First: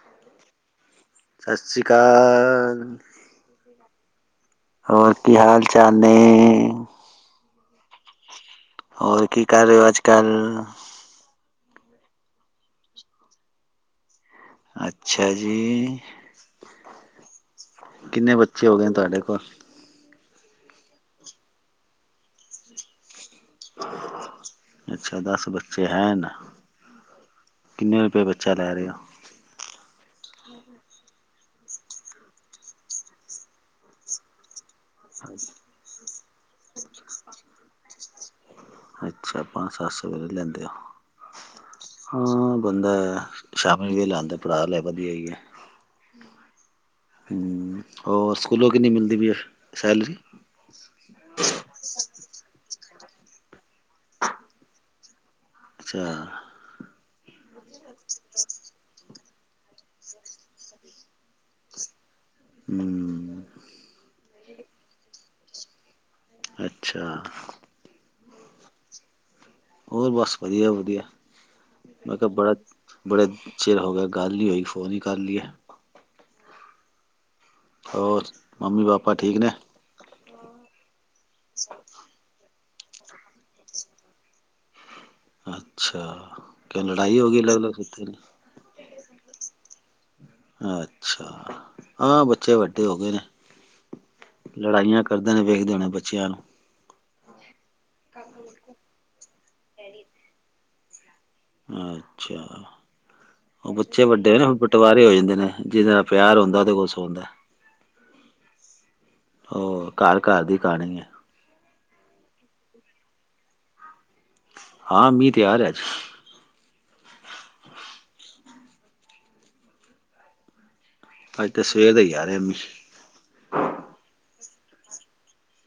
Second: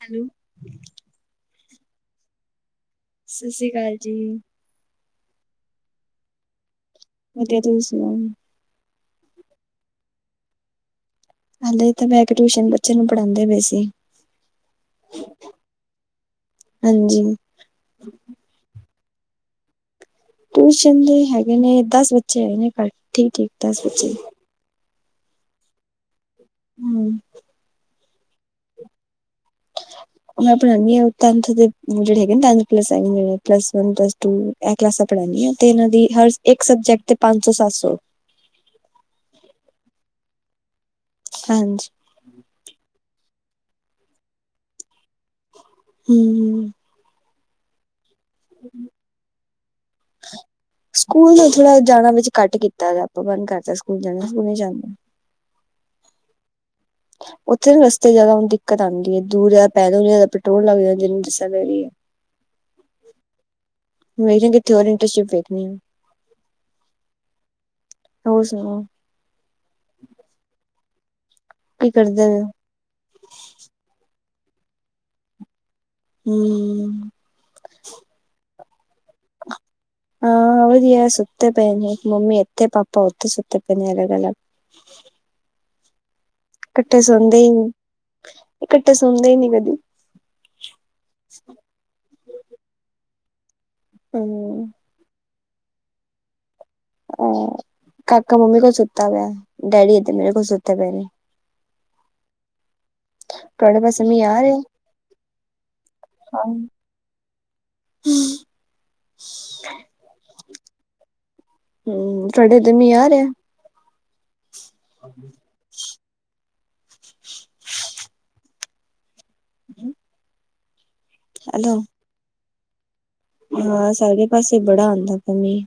Hello. ਸਸ ਸੀਕਾਲ। ਸਸੀਕਾਲ ਜੀ। ਹੋਰ ਕੀ ਹਾਲ -ਚਾਲ ਨੇ? ਵਧੀਆ ਤੁਸੀਂ ਸੁਣਾਓ? ਹੋਰ ਕੀ ਕਰ ਰਹੇ ਓ ਅੱਜ ਕੱਲ? ਹਲੇੇ ਤਾਂ ਬਹਿ ਕੇ ਟਿਊਸ਼ਨ ਬਚਿਆ ਨੂੰ ਪੜ੍ਹਾਦੇ ਪਏ ਸੀ। ਅੱਛਾ ਜੀ। ਹਾਂਜੀ। ਕਿੰਨੇ ਬੱਚੇ ਹੋ ਗਏ ਨੇ। ਤੁਹਾਡੇ ਕੋਲ? ਟਿਊਸ਼ਨ ਦੇ ਹੈਗੇ ਨੇ ਦਸ ਬੱਚੇ ਹੈਗੇ ਨੇ। ਘੱਟ ਠੀਕ-ਠੀਕ ਦਸ ਬੱਚੇ। ਅੱਛਾ ਦਸ ਬੱਚੇ ਹੈ ਨ। ਹਮ। ਮੈਂ ਬੱਚਾ ਲੈ ਰਿਹਾ ਹੈ। ਉਹ ਮੈਂ ਆਪਣਾਉਂਦੀ ਆਂ ਤਨਥ ਦੇ ਜਿਹੜੇ ਹੈਗੇ ਤਨਥ ਪਲਸ ਵਨ ਪਲਸ ਦੇ। ਤੂੰ ਇਹ ਕਲਾਸਾਂ ਪੜ੍ਹਾਉਂਦੀ ਆ। ਤੇ ਇਹਨਾਂ ਦੀ ਹਰ ਇੱਕ ਸਬਜੈਕਟ ਤੇ ਪੰਜ ਸੌ ਸੱਤ ਸੌ। ਅੱਛਾ ਪੰਜ ਸੱਤ ਸੌ ਵੀ ਲੈਂਦੇ ਹੋ। ਹਾਂਜੀ। ਹਾਂ ਬੰਦਾ ਸ਼ਾਮੀ ਵੇਹ ਲ ਆਉਂਦਾ ਪੜਾਅ ਲੈ ਵਧੀਆ ਈਏ। ਹਮ। ਹਮ ਰ ਸਕੂਲੋਂ ਕਿੰਨੀ ਮਿਲਦੀ ਪਈ ਸੈਲਰੀ। ਸਕੂਲ ਤੋਂ ਥੋੜਾ ਜਾਣਾ ਵਿੱਚ ਘੱਟ ਕੀਤਾ। ਆਪਾਂ ਮਨ ਕਰਦਾ ਸਕੂਲ ਜਾਂਦੇ ਸਕੂਲ ਨਹੀਂ ਜਾਂਦੇ। ਅੱਛਾ। ਉੱਥੇ ਰਸਤੇ ਜਿਆਦਾ ਹੁਣ ਦਿੱਕਤ ਆਂਦੀ ਹੈ। ਦੂਰ ਜਿਆਦਾ ਪੈਲੁੰਦਾ ਪੈਟਰੋਲ ਲੱਗਦੇ ਜਿਹਨੂੰ ਦ ਹੈ। ਹਮ। ਵੇਖਦੇ ਕਿੱਥ ਹੋਰ ਇੰਟਰਸ਼ਿਪ ਵੇਖਣੀ ਆ। ਅੱਛਾ। ਹੋ ਸੁਣਾਓ। ਹੋਰ ਬਸ ਵਧੀਆ -ਵਧੀਆ। ਕੀ ਮੈਂ ਕਰਦੇ ਕਿਹਾ ਪਏ ਹੋ ਬੜਾ। ਬੜੇ ਚਿਰ ਹੋ ਗਿਆ ਗੱਲ ਨਹੀਂ ਹੋਈਗੀ। ਫੋਨ ਹੀ ਕਰ ਲਈਏ। ਹਮ। ਹੋਰ ਮੰਮੀ -ਪਾਪਾ ਠੀਕ ਨੇ। ਹਾਂ ਵਧੀਆ ਸੁੱਤੇ ਪਏ ਨੇ। ਮੰਮੀ ਇੱਥੇ ਪਾਪਾ ਉੱਥੇ ਸੁੱਤੇ ਪਏ ਨੇ ਅਲੱਗ -ਅਲੱਗ। ਅੱਛਾ ਕਿ ਇਕੱਠੇ ਲੜਾਈ ਹੋ ਸੌਂਦੇ ਗਈ। ਹੀ ਨੀ ਇਕੱਠੇ ਸੁਣਦੇ ਹੀ ਨੀ ਕਦੀ। ਅੱਛਾ ਹਾਂ ਬੱਚੇ ਵੱਡੇ ਹੋ ਗਏ ਨੇ ਹਮ ਲੜਾਈਆਂ। ਕਰਦੇ ਨੇ ਵੇਖਦੇ ਹੋਣੇ ਬੱਚਿਆਂ ਨੂੰ। ਅਹ ਕਾਕਾ ਮੰਮੀ ਕੋਲ ਸੁੱਤਾ ਪਿਆ। ਡੈਡੀ ਏ ਤੇ ਮੇਰੇ ਕੋਲ ਸੁੱਤੇ ਪਏ ਨੇ। ਅੱਛਾ। ਉਹ ਤੁਹਾਡੇ ਬੱਚੇ ਪਾਸੇ ਮੀਂਹ ਵੱਡੇ ਹੋਏ ਆ ਨੇ ਰਿਹਾ ਪਟਵਾਰੇ ਹੋ ਜਾਂਦੇ ਨੇ। ਜਿਹਦੇ ਨਾਲ ਪਿਆਰ ਹੁੰਦੇ ਕੋਲ ਸੌਂਦਾ। ਹਮ। ਉਹ ਘਰ -ਘਰ ਦੀ ਕਹਾਣੀ ਹੈ। ਹਮ ਤੁਹਾਡੇਦ ਮ ਯਾਰ ਆ। ਹਾਂ ਮੀਂਹ ਤਿਆਰ ਹੈ। ਅੱਜ ਤਾਂ ਹੈਲੋ ਸਵੇਰੇ ਦਾ ਹੀ ਆ ਰਿਹਾ ਮੀਂਹ। ਹਾਂ ਸਾਰੇ ਪਾਸੇ ਬੜਾ ਆਉਂਦਾ ਪਿਆ ਮੀਂਹ।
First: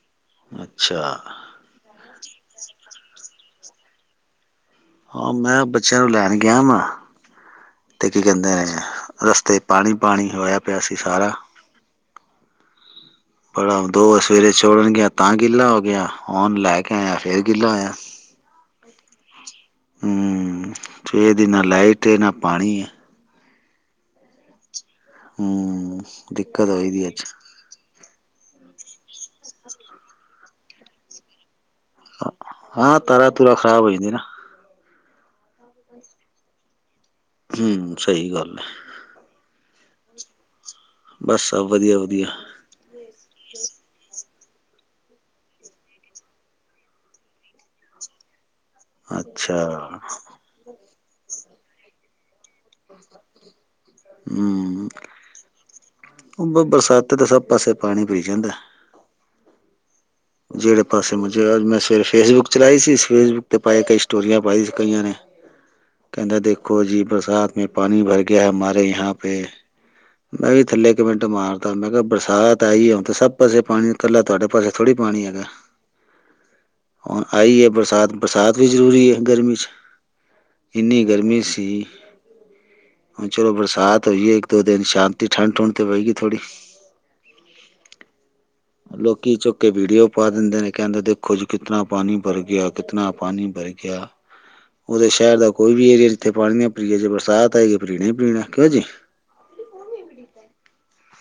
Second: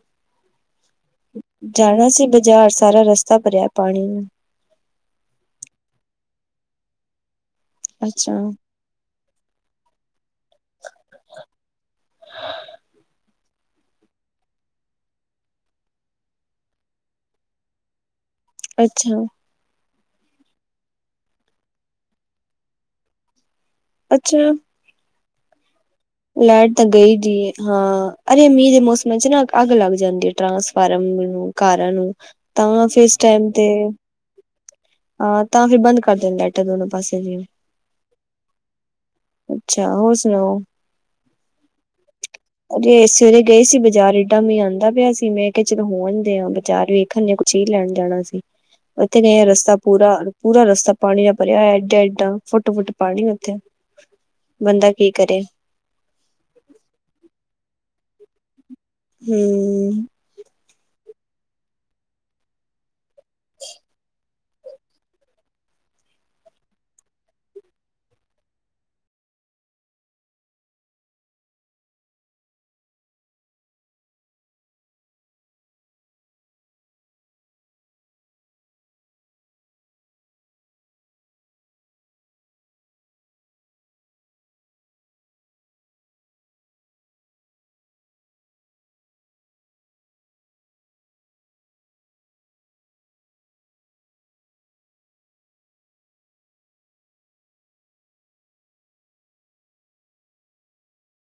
ਅੱਛਾ। ਜਾਣਾ ਸੀ ਬਾਜ਼ਾਰ ਸਾਰਾ ਰਸਤਾ ਭਰਿਆ ਪਾਣੀ ਨਾਲ। ਹਾਂ ਮੈਂ ਬੱਚਿਆਂ ਨੂੰ ਲੈਣ ਗਿਆ ਵਾ। ਤੇ ਕੀ ਅੱਛਾ ਕਹਿੰਦੇ ਨੇ। ਰਸਤੇ ਪਾਣੀ ਪਾਣੀ ਹੋਇਆ ਪਿਆ ਸੀ। ਸਾਰਾ ਬੜਾ ਦੋ ਸਵੇਰੇ ਛੜਨ ਗਿਆ। ਤਾਂ ਗਿੱਲਾ ਹੋ ਗਿਆ ਨ ਲੈ ਕੇ ਆਇਆ। ਫੇਰ ਗਿੱਲਾ ਹੋਇਆ। ਅੱਛਾ। ਹਮ ਠੀਕ ਲਾਈਟੇ ਨਾ ਪਾਣੀ ਏ। ਅੱਛਾ। ਹੂੰ, ਲਾਈਟ ਤਾਂ ਗਈ ਜੀ, ਹਾਂ ਅਜੇ ਮੀਹ ਦੇ ਮੌਸਮ ਚ ਨਾ ਅੱਗ ਲੱਗ ਜਾਂਦੀ ਏ। ਟ੍ਰਾਂਸਫਾਰਮ ਨੂੰ, ਕਾਰਾਂ ਨੂੰ, ਤਾਂ ਹਾਂ ਫਿਰ ਇਸ ਤਾਰਾ ਟਾਈਮ ਤੂਰਾ ਤੇ ਖ਼ਰਾਬ ਹੋ ਜਾਂਦੀ ਨਾ ਆਹ ਤਾਂ ਫਿਰ ਬੰਦ ਕਰ ਦੇਣ, ਲਾਈਟਾਂ ਦੋਨੋ ਪਾਸੇ ਵੀ। ਹਮ ਸਹੀ ਗੱਲ ਹੈ ਅੱਛਾ, ਹੋਰ ਸੁਣਾਓ। ਬਸ ਸਭ ਵਧੀਆ-ਵਧੀਆ। ਅਜੇ ਸਵੇਰੇ ਗਏ ਸੀ ਬਜ਼ਾਰ ਏਡਾ ਮੀਂਹ ਆਂਦਾ ਪਿਆ ਸੀ, ਮੈਂ ਕਿਹਾ ਚਲੋ ਹੋ ਆਂਦੇ ਆਂ ਬਾਜ਼ਾਰ ਵੇਖਣਦੇ ਆਂ ਕੁ ਚੀ ਲੈਣ ਜਾਣਾ ਸੀ। [unintelligible] ਏਥੇ ਗਏ ਆਂ, ਰਸਤਾ ਅੱਛਾ ਪੂਰਾ-ਪੂਰਾ ਰਸਤਾ ਪਾਣੀ ਦਾ ਭਰਿਆ ਹੋਇਆ, ਐਡਾ-ਐਡਾ। ਫੁੱਟ-ਫੁੱਟ ਪਾਣੀ ਉੱਥੇ, ਬੰਦਾ ਕੀ ਕਰੇ। ਬਰਸਾਤ ਦੇ ਸਭ ਪਾਸੇ ਪਾਣੀ ਪਈ ਜਾਂਦਾ। ਹੂੰ। ਜਿਹੜੇ ਪਾਸੇ ਮੁਝੇ ਮੈਂ ਸਵੇਰੇ ਫੇਸਬੁੱਕ ਚਲਾਈ ਸੀ, ਫੇਸਬੁੱਕ ਤੇ ਪਾਏ, ਕਈ ਸਟੋਰੀਆਂ ਪਾਈ ਸੀ ਕਈਆਂ ਨੇ। ਕਹਿੰਦਾ ਦੇਖੋ ਜੀ, ਬਰਸਾਤ ਮੈਂ ਪਾਣੀ ਭਰ ਗਿਆ, ਹਮਾਰੇ ਯਹਾਂ ਪੇ। ਮੈਂ ਵੀ ਥੱਲੇ ਕਮੈਂਟ ਮਾਰਤਾ, ਮੈਂ ਕਿਹਾ ਬਰਸਾਤ ਆਈ ਆ, ਤੇ ਸਭ ਪਾਸੇ ਪਾਣੀ ਇਕੱਲਾ ਤੁਹਾਡੇ ਪਾਸੇ ਥੋੜ੍ਹੀ ਪਾਣੀ ਹੈਗਾ। ਹੁਣ ਆਈ ਐ ਬਰਸਾਤ, ਬਰਸਾਤ ਵੀ ਜ਼ਰੂਰੀ ਐ ਗਰਮੀ ਚ। ਇੰਨੀ ਗਰਮੀ ਸੀ। ਹੁਣ ਚਲੋ ਬਰਸਾਤ ਹੋਈ ਏ, ਇੱਕ ਦੋ ਦਿਨ ਸ਼ਾਂਤੀ ਠੰਡ ਠੁੰਡ ਤੇ ਹੋਏਗੀ ਥੋੜੀ। ਲੋਕੀ ਚੁ ਕੇ ਵੀਡੀਓ ਪਾ ਦਿੰਦੇ ਨੇ, ਕਹਿੰਦੇ ਦੇਖੋ ਜੀ ਕਿਤਨਾ ਪਾਣੀ ਬਰ ਗਿਆ, ਕਿਤਨਾ ਪਾਣੀ ਬਰ ਗਿਆ। ਉਹ ਤਾਂ ਸ਼ਹਿਰ ਦਾ ਕੋਈ ਵੀ ਏਰੀਆ ਜਿੱਥੇ ਪਾਣੀ ਨਾ ਪੀਈਏ, ਜੇ ਬਰਸਾਤ ਆਈ ਐ ਪੀਣਾ ਹੀ ਪੀਣਾ, ਕਿਉਂ ਜੀ।